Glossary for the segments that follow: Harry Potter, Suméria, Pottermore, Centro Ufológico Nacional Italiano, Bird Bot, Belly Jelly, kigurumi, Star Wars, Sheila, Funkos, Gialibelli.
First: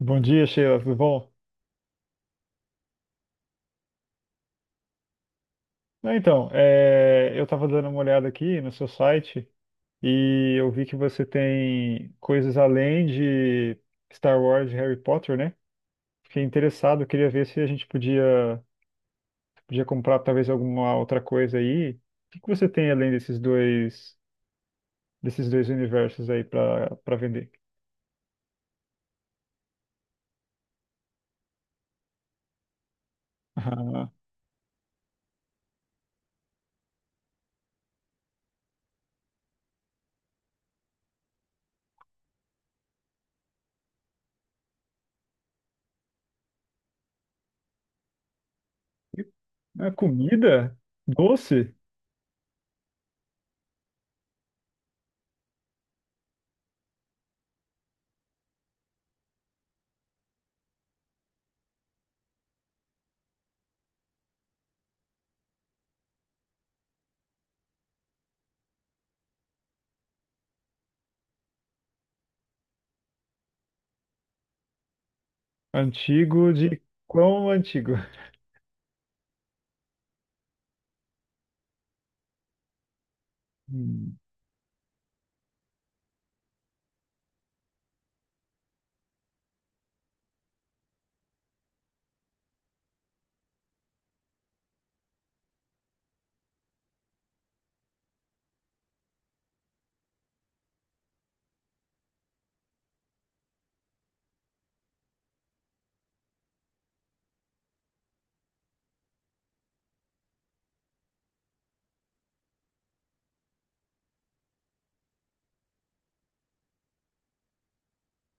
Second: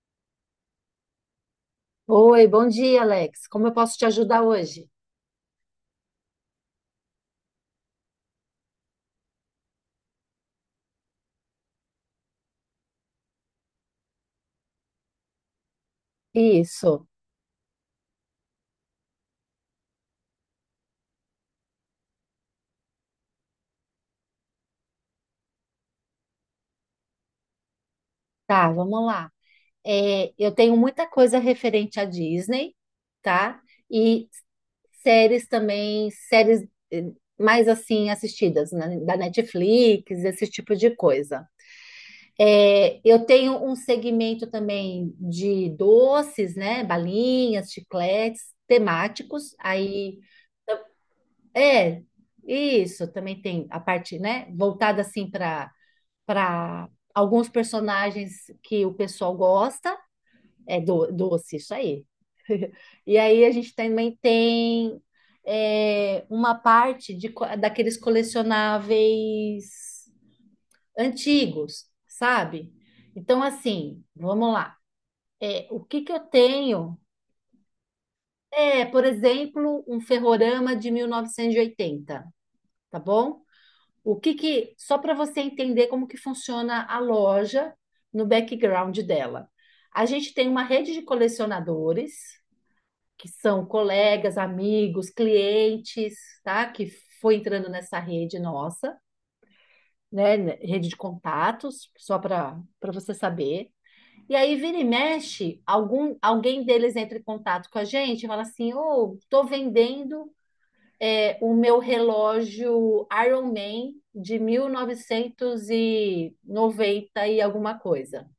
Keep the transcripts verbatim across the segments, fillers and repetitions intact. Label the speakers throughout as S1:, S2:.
S1: Bom dia, Sheila, tudo bom?
S2: Oi, bom dia, Alex. Como eu posso te ajudar hoje?
S1: Não, Então, é, eu estava dando uma olhada aqui no seu site e eu vi que você tem coisas além de Star Wars e Harry Potter, né? Fiquei
S2: Isso,
S1: interessado, queria ver se a gente podia, podia comprar talvez alguma outra coisa aí. O que que você tem além desses dois, desses dois universos aí para para vender?
S2: tá, vamos lá. É, eu tenho muita coisa referente à Disney, tá? E séries também, séries eh, mais assim assistidas, né? Da Netflix, esse tipo de coisa. É, eu tenho um segmento também de doces, né? Balinhas, chicletes, temáticos.
S1: Ah, é
S2: Aí,
S1: comida? Doce?
S2: é, isso, também tem a parte, né? Voltada assim para para alguns personagens que o pessoal gosta. É do- doce, isso aí. E aí a gente também tem é, uma parte de, co- daqueles colecionáveis antigos, sabe? Então, assim, vamos lá. É, o que que eu
S1: Antigo de
S2: tenho?
S1: quão antigo?
S2: É, por exemplo, um ferrorama de mil novecentos e oitenta, tá bom? O
S1: Hum.
S2: que que, só para você entender como que funciona a loja no background dela. A gente tem uma rede de colecionadores, que são colegas, amigos, clientes, tá? Que foi entrando nessa rede nossa, né? Rede de contatos, só para para você saber. E aí vira e mexe, algum, alguém deles entra em contato com a gente e fala assim: "Ô, oh, tô vendendo, é, o meu relógio Iron Man de mil novecentos e noventa e noventa e alguma coisa.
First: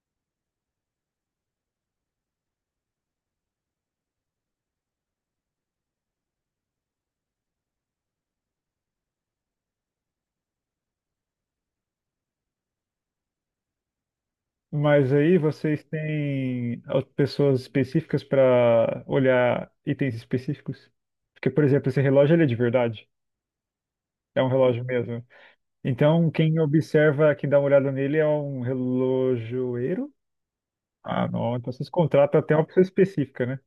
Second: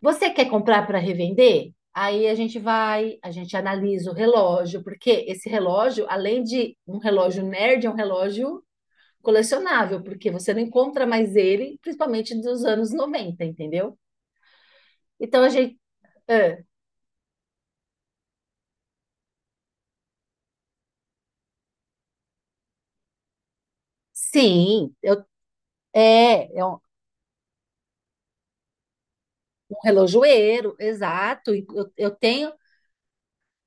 S2: Você quer comprar para revender? Aí a gente vai, a gente analisa o relógio, porque esse relógio, além de um relógio nerd, é um relógio colecionável, porque você não encontra mais ele, principalmente dos anos noventa, entendeu?
S1: Mas aí
S2: Então a gente.
S1: vocês
S2: ah,
S1: têm as pessoas específicas para olhar itens específicos? Porque, por exemplo, esse relógio ele é de verdade, é um relógio
S2: sim, eu,
S1: mesmo. Então,
S2: é,
S1: quem
S2: é um,
S1: observa, quem dá uma olhada nele é um
S2: um
S1: relojoeiro?
S2: relojoeiro,
S1: Ah,
S2: exato.
S1: não,
S2: e
S1: então vocês
S2: Eu, eu
S1: contratam
S2: tenho.
S1: até uma pessoa específica, né?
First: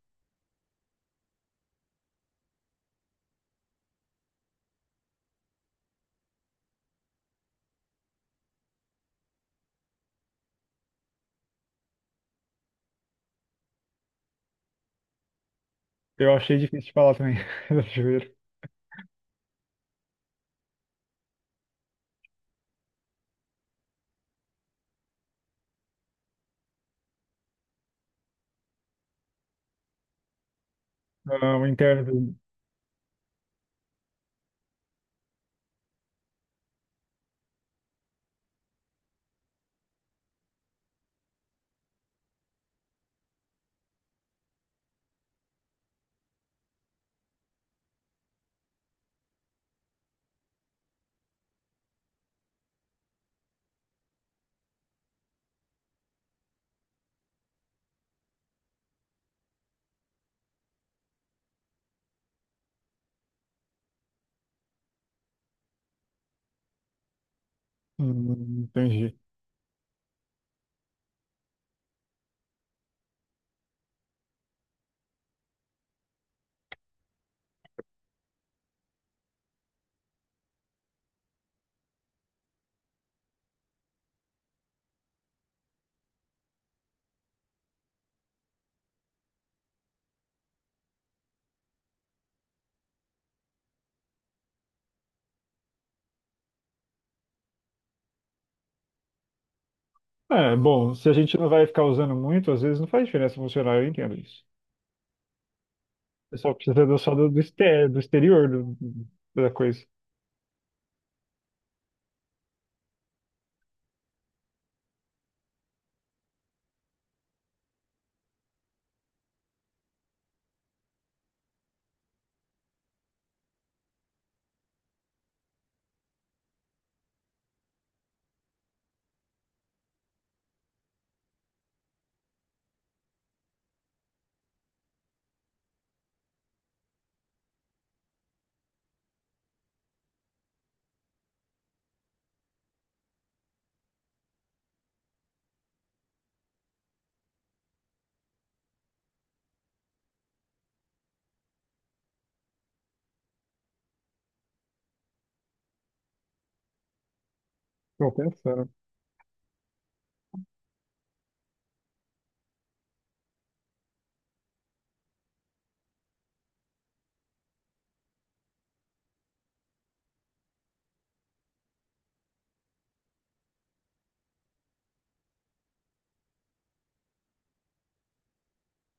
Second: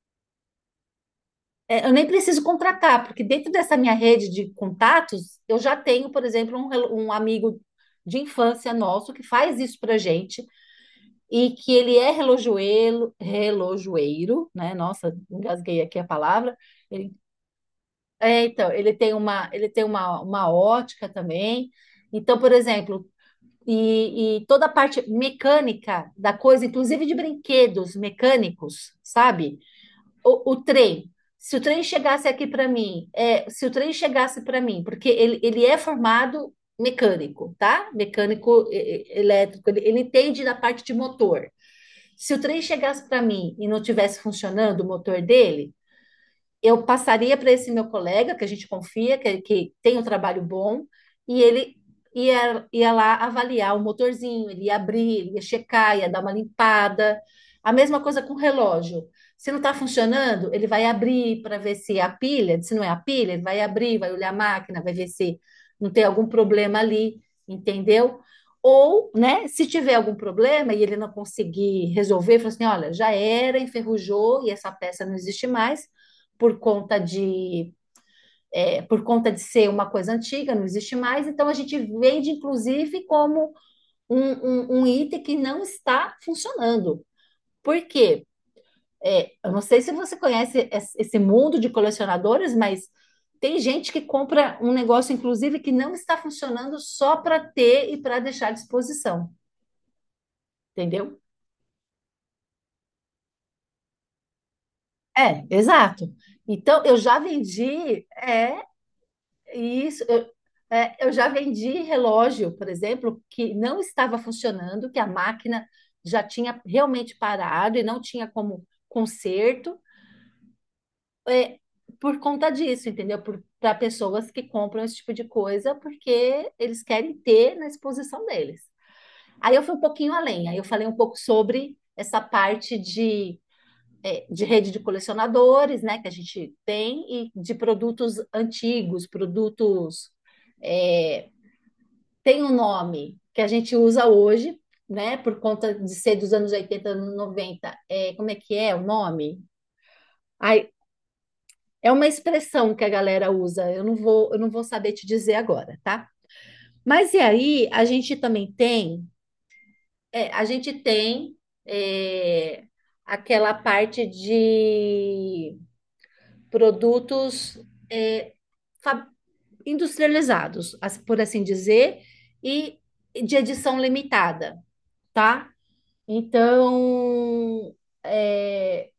S2: É, eu nem preciso contratar, porque dentro dessa minha rede de contatos, eu já tenho, por exemplo, um, relo- um amigo de infância nosso que faz isso pra gente e que ele é relojoeiro, relojoeiro, né? Nossa, engasguei aqui a
S1: Eu
S2: palavra.
S1: achei difícil de
S2: Ele,
S1: falar também, relojoeiro.
S2: é, então, ele tem uma, ele tem uma, uma ótica também. Então, por exemplo, e, e toda a parte mecânica da coisa, inclusive de brinquedos mecânicos, sabe? o, o trem. Se
S1: Ah,
S2: o
S1: o
S2: trem
S1: interno
S2: chegasse
S1: do...
S2: aqui para mim, é, se o trem chegasse para mim, porque ele, ele é formado mecânico, tá? Mecânico e- e- elétrico, ele, ele entende da parte de motor. Se o trem chegasse para mim e não tivesse funcionando o motor dele, eu passaria para esse meu colega, que a gente confia, que, que tem um trabalho bom, e ele ia, ia lá avaliar o motorzinho, ele ia abrir, ele ia checar, ia dar uma limpada. A mesma coisa com o relógio. Se não está funcionando, ele vai abrir para ver se é a pilha, se não é a pilha, ele vai abrir, vai olhar a máquina, vai ver se não tem algum problema ali, entendeu?
S1: Hum,
S2: Ou,
S1: entendi.
S2: né, se tiver algum problema e ele não conseguir resolver, fala assim: olha, já era, enferrujou e essa peça não existe mais, por conta de é, por conta de ser uma coisa antiga, não existe mais, então a gente vende, inclusive, como um, um, um item que não está funcionando. Por quê? É, eu não sei se você conhece es- esse mundo de colecionadores, mas tem gente que compra um negócio, inclusive, que não está funcionando só para ter e para deixar à disposição,
S1: É, bom, se a
S2: entendeu?
S1: gente não vai ficar usando muito, às vezes não faz diferença funcionar, eu entendo isso.
S2: É, exato.
S1: O pessoal
S2: Então, eu
S1: precisa só
S2: já
S1: do, do, exter, do
S2: vendi.
S1: exterior
S2: é,
S1: do- da coisa.
S2: E Isso, eu, é, eu já vendi relógio, por exemplo, que não estava funcionando, que a máquina já tinha realmente parado e não tinha como conserto, é, por conta disso, entendeu? Para pessoas que compram esse tipo de coisa, porque eles querem ter na exposição deles. Aí eu fui um pouquinho além, aí eu falei um pouco sobre essa parte de, é, de rede de colecionadores, né, que a gente tem, e de produtos antigos, produtos, é, tem um nome que a gente usa hoje, né? Por conta de ser dos anos oitenta noventa. É, como é que é o nome? Ai, é uma expressão que a galera usa. Eu não vou, eu não vou saber te dizer agora, tá? Mas e aí, a
S1: Estou
S2: gente também
S1: pensando.
S2: tem, é, a gente tem é, aquela parte de produtos é, fa- industrializados, as- por assim dizer, e de edição limitada, tá? Então, é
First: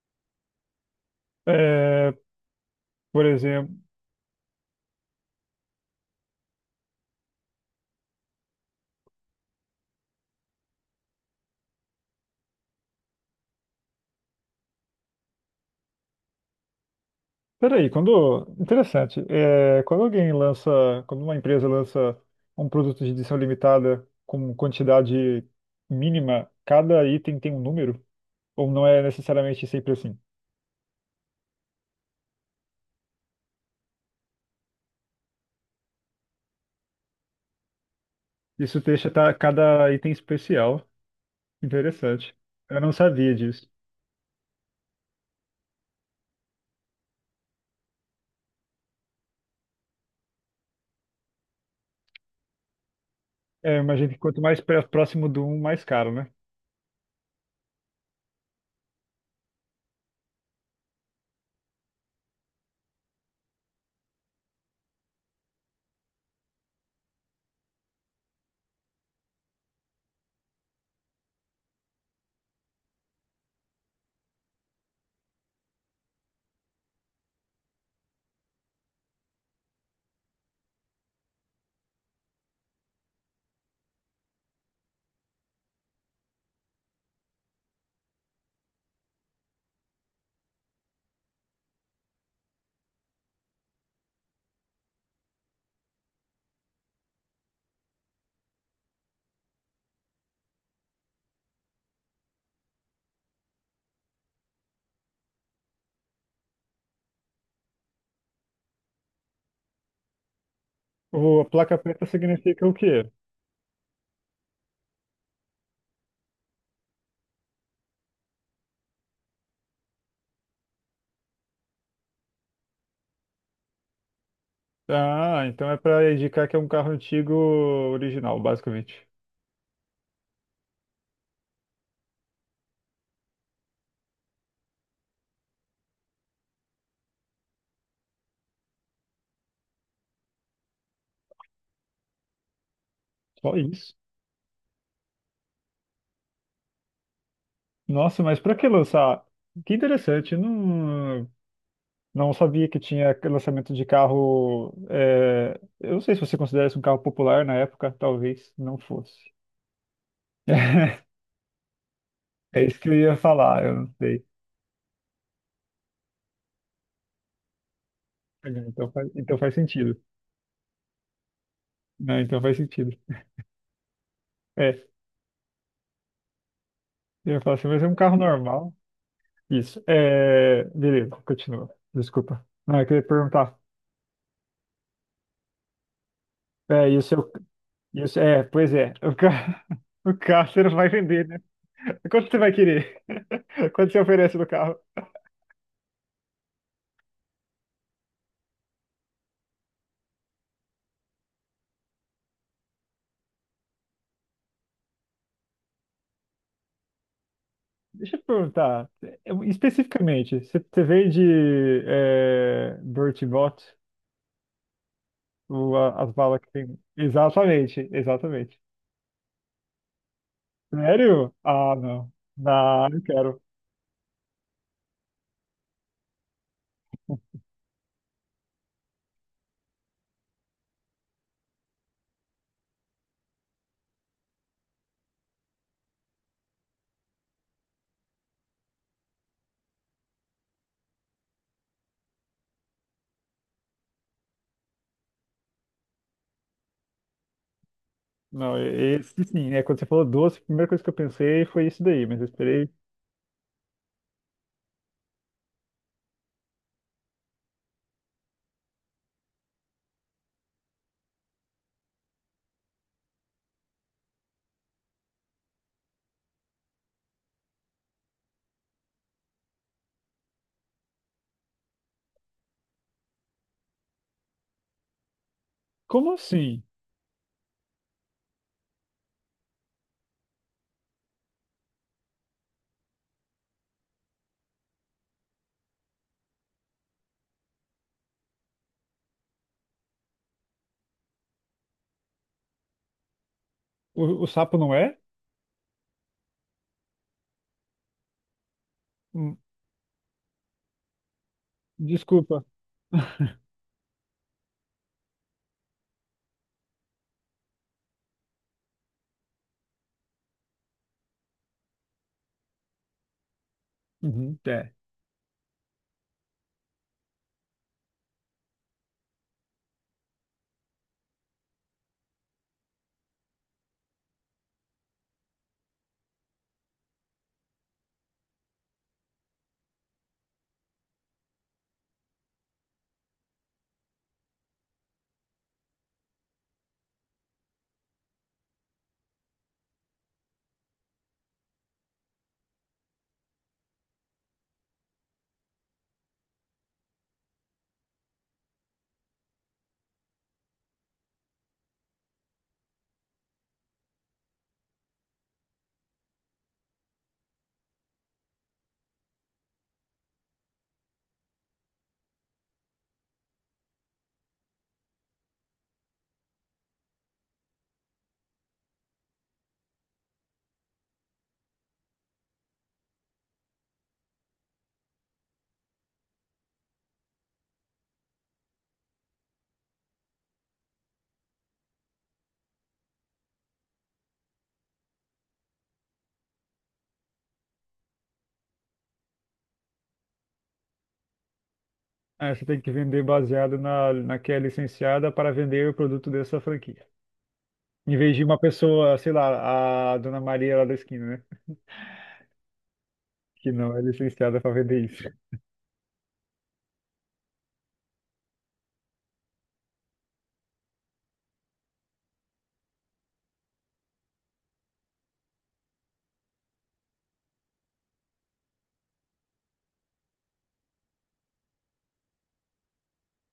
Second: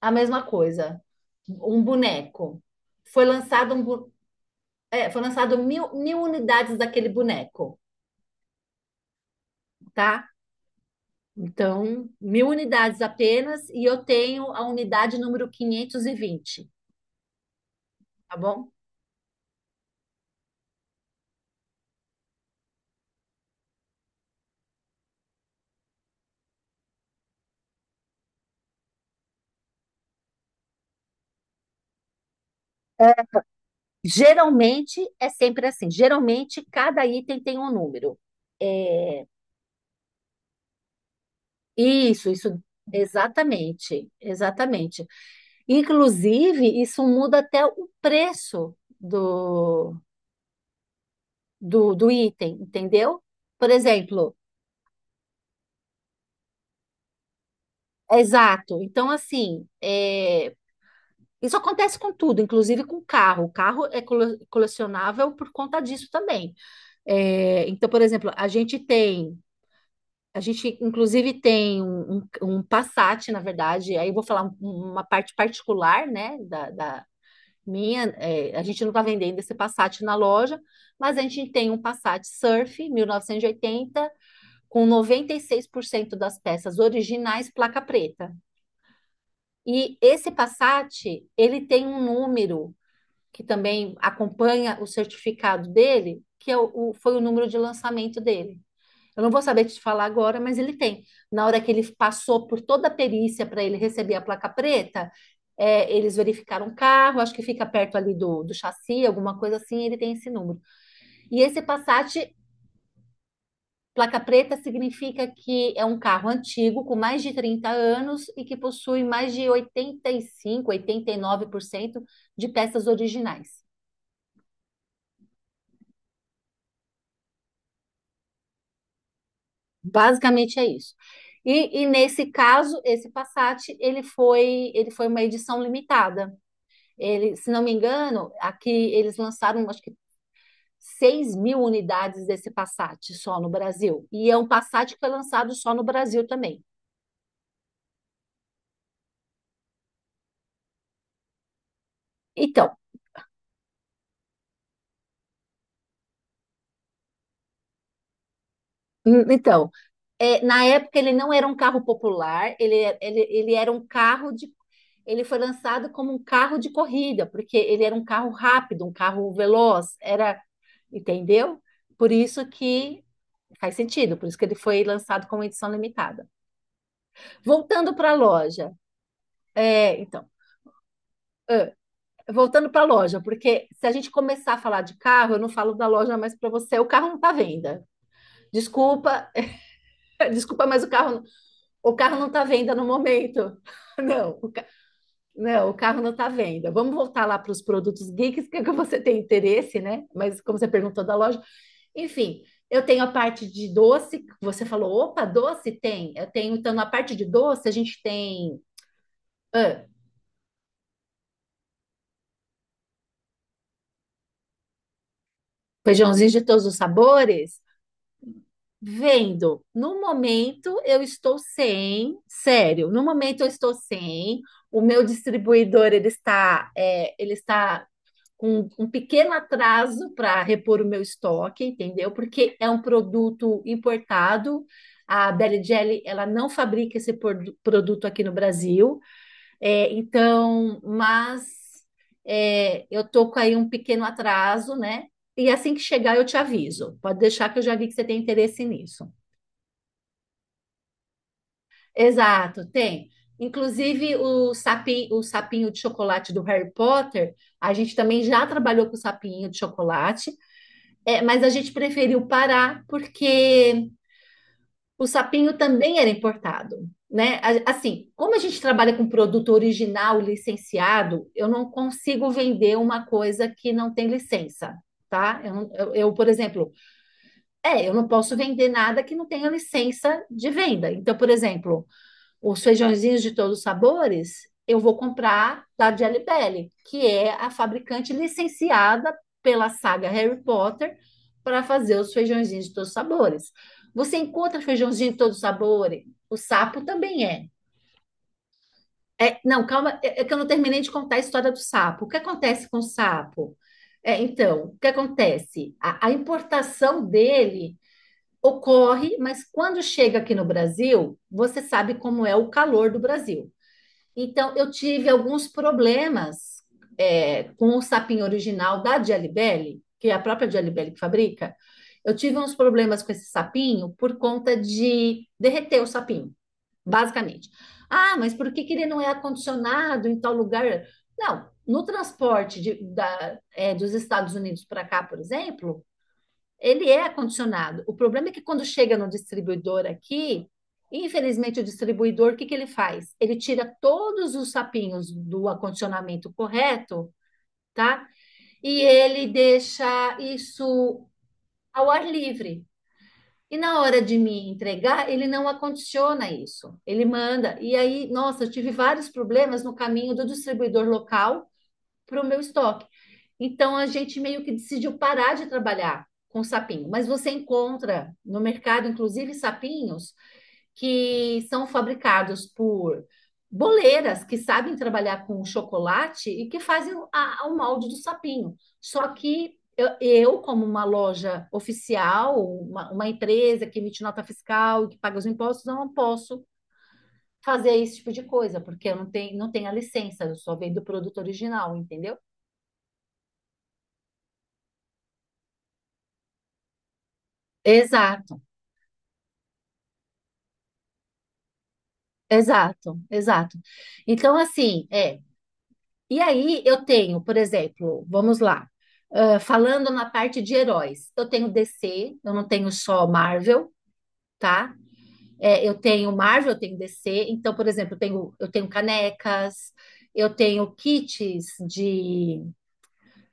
S2: a mesma coisa. Um
S1: É,
S2: boneco. Foi
S1: por
S2: lançado,
S1: exemplo.
S2: um, bu- é, foi lançado mil, mil unidades daquele boneco, tá? Então, mil unidades apenas, e eu tenho a unidade número quinhentos e vinte,
S1: Peraí,
S2: tá
S1: quando.
S2: bom?
S1: Interessante. É, quando alguém lança. Quando uma empresa lança um produto de edição limitada com quantidade mínima, cada item tem um número? Ou não é necessariamente sempre assim?
S2: Geralmente é sempre assim. Geralmente, cada item tem um número.
S1: Isso deixa
S2: É,
S1: ta- cada item especial.
S2: Isso,
S1: Interessante.
S2: isso,
S1: Eu não sabia disso.
S2: exatamente, exatamente. Inclusive, isso muda até o preço do, do, do item, entendeu? Por
S1: É, imagino que
S2: exemplo,
S1: quanto mais pré- próximo do um, mais caro, né?
S2: exato. Então, assim, é, isso acontece com tudo, inclusive com carro. O carro é cole- colecionável por conta disso também. É, então, por exemplo, a gente tem. A gente, inclusive, tem um, um, um Passat, na verdade, aí eu vou falar um- uma parte particular, né, da, da- Minha, é, a gente não está vendendo esse Passat na loja, mas a gente tem um Passat Surf mil novecentos e oitenta com noventa e seis por cento das peças originais placa preta. E esse Passat, ele tem um número que também acompanha o certificado dele, que é o, o- foi o número de lançamento dele. Eu não vou saber te falar agora, mas ele tem. Na hora que ele passou por toda a perícia para ele receber a placa preta, é, eles verificaram o carro, acho que fica perto ali do, do chassi, alguma coisa assim, ele tem esse número. E
S1: O, a
S2: esse
S1: placa preta
S2: Passat,
S1: significa o quê?
S2: placa preta, significa que é um carro antigo, com mais de trinta anos e que possui mais de oitenta oitenta e e cinco, oitenta e nove por cento de peças originais.
S1: Ah, então é pra indicar que é um carro antigo original, basicamente.
S2: Basicamente é isso. E, e nesse caso, esse Passat, ele foi, ele foi uma edição limitada. Ele, se não me engano, aqui eles lançaram, acho que seis mil unidades desse Passat só no
S1: Só isso.
S2: Brasil. E é um Passat que foi lançado só no Brasil também.
S1: Nossa, mas pra que lançar? Que interessante. Não, não sabia
S2: Então,
S1: que tinha lançamento de carro. é, Eu não sei se você considera isso um carro popular na época, talvez não fosse.
S2: hum, então é, na época ele não era um carro popular,
S1: É
S2: ele,
S1: isso que eu
S2: é-
S1: ia
S2: ele, ele
S1: falar,
S2: era
S1: eu
S2: um
S1: não sei.
S2: carro de. Ele foi lançado como um carro de corrida, porque ele era um carro rápido,
S1: Então
S2: um
S1: faz,
S2: carro
S1: então faz
S2: veloz,
S1: sentido.
S2: era, entendeu? Por
S1: Né? Então
S2: isso
S1: faz sentido.
S2: que faz sentido, por isso que ele foi
S1: É,
S2: lançado como edição limitada.
S1: eu ia falar assim, mas é
S2: Voltando
S1: um
S2: para a
S1: carro
S2: loja,
S1: normal. Isso.
S2: é, então.
S1: É, beleza, continua. Desculpa.
S2: voltando
S1: Não,
S2: para a
S1: eu queria
S2: loja,
S1: perguntar.
S2: porque se a gente começar a falar de carro, eu não falo da loja mais para você, o
S1: É, e o
S2: carro não está
S1: seu.
S2: à venda.
S1: Isso, é, pois é. O,
S2: Desculpa,
S1: ca... o carro você
S2: desculpa,
S1: não
S2: mas o
S1: vai
S2: carro,
S1: vender, né?
S2: o carro não
S1: Quanto você
S2: está à
S1: vai
S2: venda no
S1: querer?
S2: momento.
S1: Quanto você oferece
S2: Não,
S1: no
S2: o, ca-
S1: carro?
S2: não, o carro não está à venda. Vamos voltar lá para os produtos geeks, que é que você tem interesse, né? Mas como você perguntou da loja, enfim. Eu tenho a parte de doce, você falou, opa, doce tem. Eu tenho, então, na parte de doce, a gente
S1: Deixa eu te
S2: tem
S1: perguntar, eu-
S2: ah,
S1: especificamente, você você vende é, Bird Bot, o- a- as
S2: feijãozinho de
S1: balas que
S2: todos os
S1: tem?
S2: sabores,
S1: Exatamente, exatamente.
S2: Vendo, no momento eu
S1: Sério?
S2: estou
S1: Ah, não.
S2: sem,
S1: Não,
S2: sério,
S1: não
S2: no momento
S1: quero.
S2: eu estou sem, o meu distribuidor ele está, é, ele está com um pequeno atraso para repor o meu estoque, entendeu? Porque é um produto importado, a Belly Jelly, ela não fabrica esse produ- produto aqui no Brasil, é, então, mas é, eu tô com aí um pequeno atraso, né? E assim que chegar eu te aviso, pode deixar que eu já vi que você tem
S1: Não,
S2: interesse
S1: e-
S2: nisso.
S1: Esse sim, né? Quando você falou doce, a primeira coisa que eu pensei foi isso daí, mas eu
S2: Exato,
S1: esperei.
S2: tem. Inclusive o sapi, o sapinho de chocolate do Harry Potter, a gente também já trabalhou com o sapinho de chocolate, é, mas a gente preferiu parar porque o sapinho também era importado, né? A- Assim, como a gente trabalha com produto original licenciado, eu não consigo vender uma coisa que não tem licença, tá? Eu, não- eu,
S1: Como
S2: eu, por
S1: assim?
S2: exemplo, é, eu não posso vender nada que não tenha licença de venda. Então, por exemplo, os feijõezinhos de todos os sabores, eu vou comprar da Jelly que é a fabricante licenciada pela saga Harry Potter para fazer os feijãozinhos de todos os sabores. Você
S1: O, o sapo
S2: encontra
S1: não é?
S2: feijãozinho de todos os sabores? O sapo também é.
S1: Hum,
S2: É, não, calma, é é que eu não terminei de contar a história do sapo. O que
S1: Desculpa.
S2: acontece com o sapo? É, então, o que acontece? A, a importação dele ocorre, mas quando chega aqui no Brasil, você sabe como é o calor do Brasil.
S1: Uhum,
S2: Então, eu
S1: é.
S2: tive alguns problemas é, com o sapinho original da Gialibelli, que é a própria Gialibelli que fabrica. Eu tive uns problemas com esse sapinho por conta de derreter o sapinho, basicamente. Ah, mas por que que ele não é acondicionado em tal lugar? Não, no transporte de- da- é, dos Estados Unidos para cá, por exemplo, ele é acondicionado. O problema é que quando chega no distribuidor aqui, infelizmente o distribuidor, o que que ele faz? Ele tira todos os sapinhos do acondicionamento correto, tá? E ele deixa isso ao ar livre. E na hora de me entregar, ele não acondiciona isso. Ele manda. E aí, nossa, eu tive vários problemas no caminho do distribuidor local para o meu estoque. Então a gente meio que decidiu parar de trabalhar com sapinho, mas você encontra no mercado, inclusive, sapinhos que são fabricados por boleiras que sabem trabalhar com chocolate e que fazem a- o molde do sapinho. Só que eu, eu, como uma loja oficial, uma, uma empresa que emite nota fiscal e que paga os impostos, eu não posso fazer esse tipo de coisa, porque eu não tenho, não tenho a licença, eu só vendo o produto original, entendeu?
S1: É, você tem que vender baseado na, na que é licenciada para vender o produto dessa franquia. Em vez de uma
S2: Exato,
S1: pessoa, sei lá, a Dona Maria lá da esquina, né?
S2: exato,
S1: Que
S2: exato.
S1: não é
S2: Então,
S1: licenciada para vender
S2: assim,
S1: isso.
S2: é. E aí eu tenho, por exemplo, vamos lá, ah, falando na parte de heróis, eu tenho D C, eu não tenho só Marvel, tá? É, eu tenho Marvel, eu tenho D C, então, por exemplo, eu tenho, eu tenho canecas, eu tenho kits de,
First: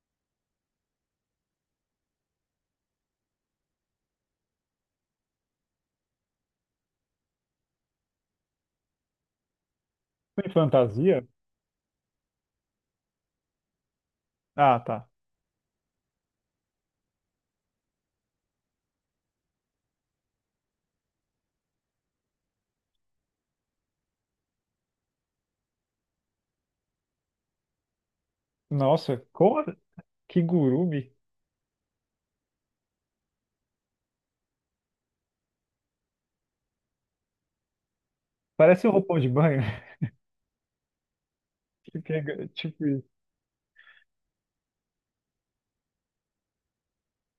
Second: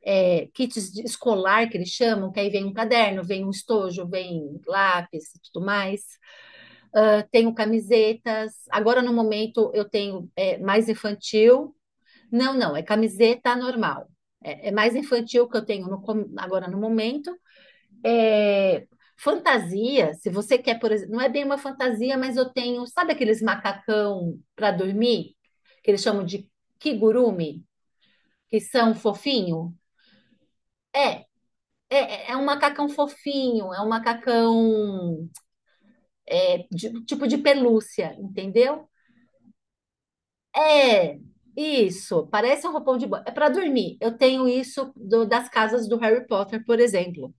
S2: é, kits de escolar que eles chamam, que aí vem um caderno, vem um estojo, vem lápis e tudo mais. Tenho camisetas. Agora, no momento, eu tenho
S1: Tem
S2: é, mais
S1: fantasia?
S2: infantil. Não, não, é camiseta normal. É, é
S1: Ah,
S2: mais
S1: tá.
S2: infantil que eu tenho no com- agora no momento. É, fantasia, se você quer, por exemplo, não é bem uma fantasia, mas eu tenho, sabe aqueles macacão para dormir, que eles chamam de kigurumi, que são
S1: Nossa, como?
S2: fofinho?
S1: Que
S2: É,
S1: gurumi.
S2: é, é é um macacão fofinho, é um macacão é, de- tipo de pelúcia, entendeu?
S1: Parece um roupão de banho.
S2: É,
S1: Que
S2: isso,
S1: pega-
S2: parece um
S1: Tipo
S2: roupão
S1: isso.
S2: de banho. É para dormir. Eu tenho isso do- das casas do Harry Potter, por exemplo.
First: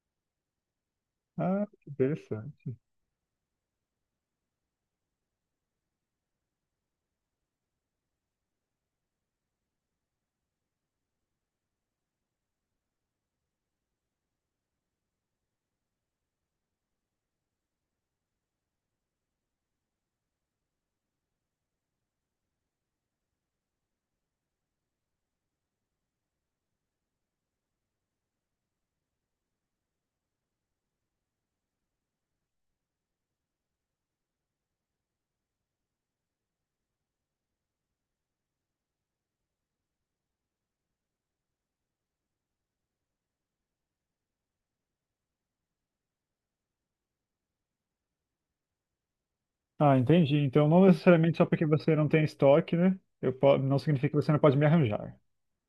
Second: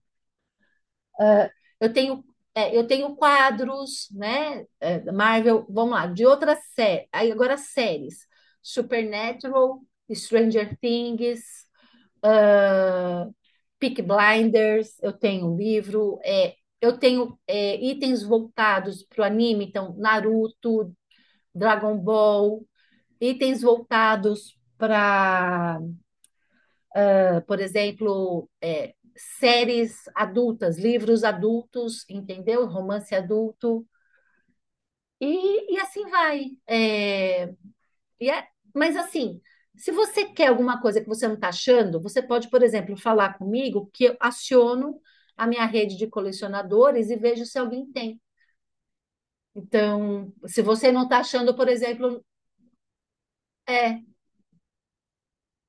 S1: Ah, que
S2: Eu tenho,
S1: interessante.
S2: é, eu tenho quadros, né? é, da Marvel, vamos lá, de outras séries. Aí agora séries: Supernatural, Stranger Things, Peaky Blinders. Eu tenho livro. É, eu tenho é, itens voltados para o anime, então Naruto, Dragon Ball, itens voltados para, por exemplo, é, séries adultas, livros adultos, entendeu? Romance adulto, e, e assim vai. É, e é- mas assim, se você quer alguma coisa que você não está achando, você pode, por exemplo, falar comigo que eu aciono a minha rede de colecionadores e vejo se alguém tem.
S1: Ah,
S2: Então,
S1: entendi.
S2: se
S1: Então, não
S2: você não está
S1: necessariamente só
S2: achando,
S1: porque
S2: por
S1: você não
S2: exemplo,
S1: tem estoque, né? Eu po- Não
S2: é.
S1: significa que você não pode me arranjar.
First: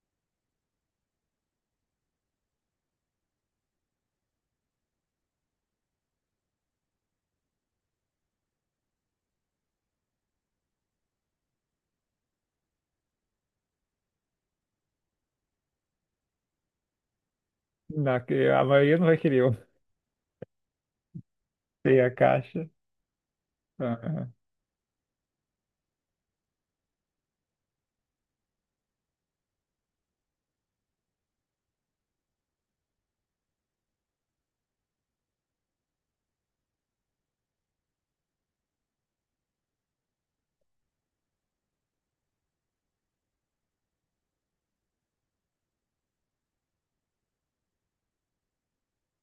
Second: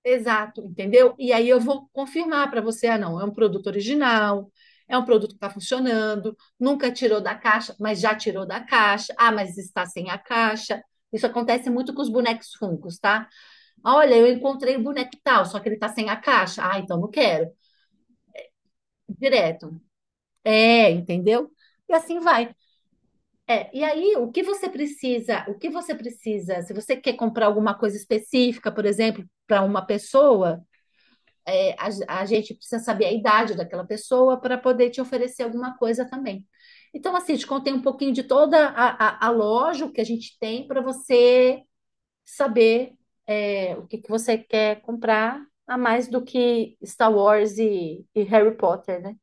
S2: Exato, entendeu? E aí eu vou confirmar para você, ah, não, é um produto original, é um produto que está funcionando, nunca tirou da caixa, mas já tirou da caixa, ah, mas está sem a caixa. Isso acontece muito com os bonecos Funkos, tá? Ah, olha, eu encontrei o boneco tal, só que ele está sem a caixa. Ah, então não quero.
S1: Na... A maioria não vai querer eu
S2: Direto. É, entendeu? E
S1: ter a
S2: assim vai.
S1: caixa.
S2: É, e aí,
S1: Ah,
S2: o que você precisa, o que você precisa, se você quer comprar alguma coisa específica, por exemplo, para uma pessoa, é, a, a gente precisa saber a idade daquela pessoa para poder te oferecer alguma coisa também. Então, assim, te contei um pouquinho de toda a, a, a loja, o que a gente tem para você saber é, o que, que você quer comprar, a mais do que Star Wars e, e Harry Potter, né?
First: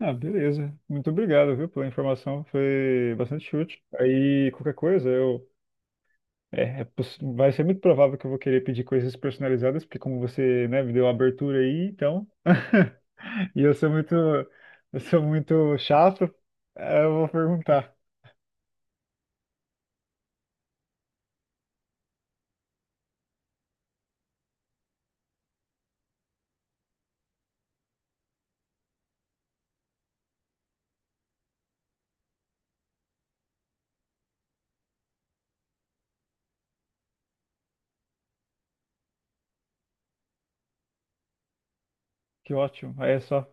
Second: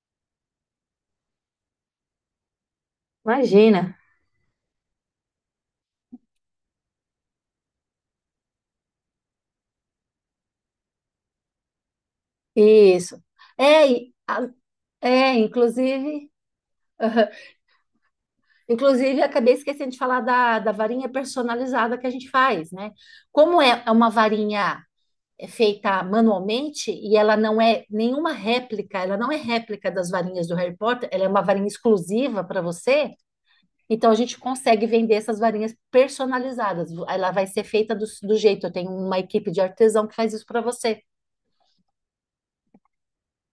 S1: Ah, beleza. Muito obrigado, viu, pela informação. Foi bastante útil.
S2: Imagina.
S1: Aí, qualquer coisa, eu. É, é poss- vai ser muito provável que eu vou querer pedir coisas personalizadas, porque como você, né, me deu a abertura aí, então.
S2: Isso.
S1: E eu
S2: É,
S1: sou muito.
S2: e a-
S1: Eu sou
S2: é,
S1: muito chato.
S2: inclusive,
S1: Aí eu vou perguntar.
S2: Inclusive acabei esquecendo de falar da, da varinha personalizada que a gente faz, né? Como é é uma varinha é feita manualmente e ela não é nenhuma réplica, ela não é réplica das varinhas do Harry Potter, ela é uma varinha exclusiva para você. Então a gente consegue vender essas varinhas personalizadas. Ela vai ser feita do, do jeito. Eu tenho uma equipe de artesão que faz isso para você.
S1: Que ótimo. Aí é só.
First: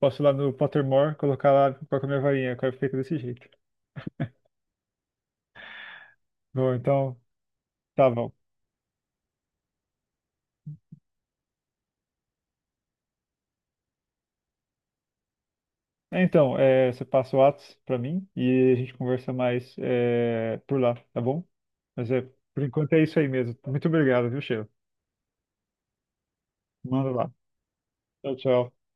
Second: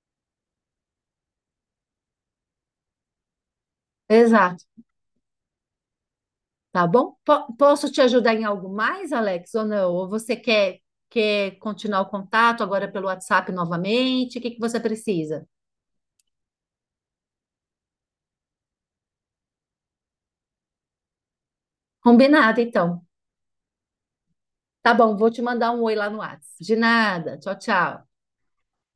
S1: Posso ir lá no Pottermore, colocar lá com a minha varinha, que fica desse jeito.
S2: Exato,
S1: Bom,
S2: tá bom?
S1: então,
S2: Po- posso te
S1: tá bom.
S2: ajudar em algo mais, Alex, ou não? Ou você quer, quer continuar o contato agora pelo WhatsApp novamente? O que que você precisa?
S1: É, Então, é, você passa o Whats pra mim e a gente conversa mais é, por lá, tá bom? Mas é,
S2: Combinado,
S1: por enquanto é
S2: então.
S1: isso aí mesmo. Muito obrigado, viu, Sheila?
S2: Tá bom, vou te mandar um oi lá no WhatsApp. De
S1: Manda lá.
S2: nada. Tchau, tchau.
S1: Tchau, tchau.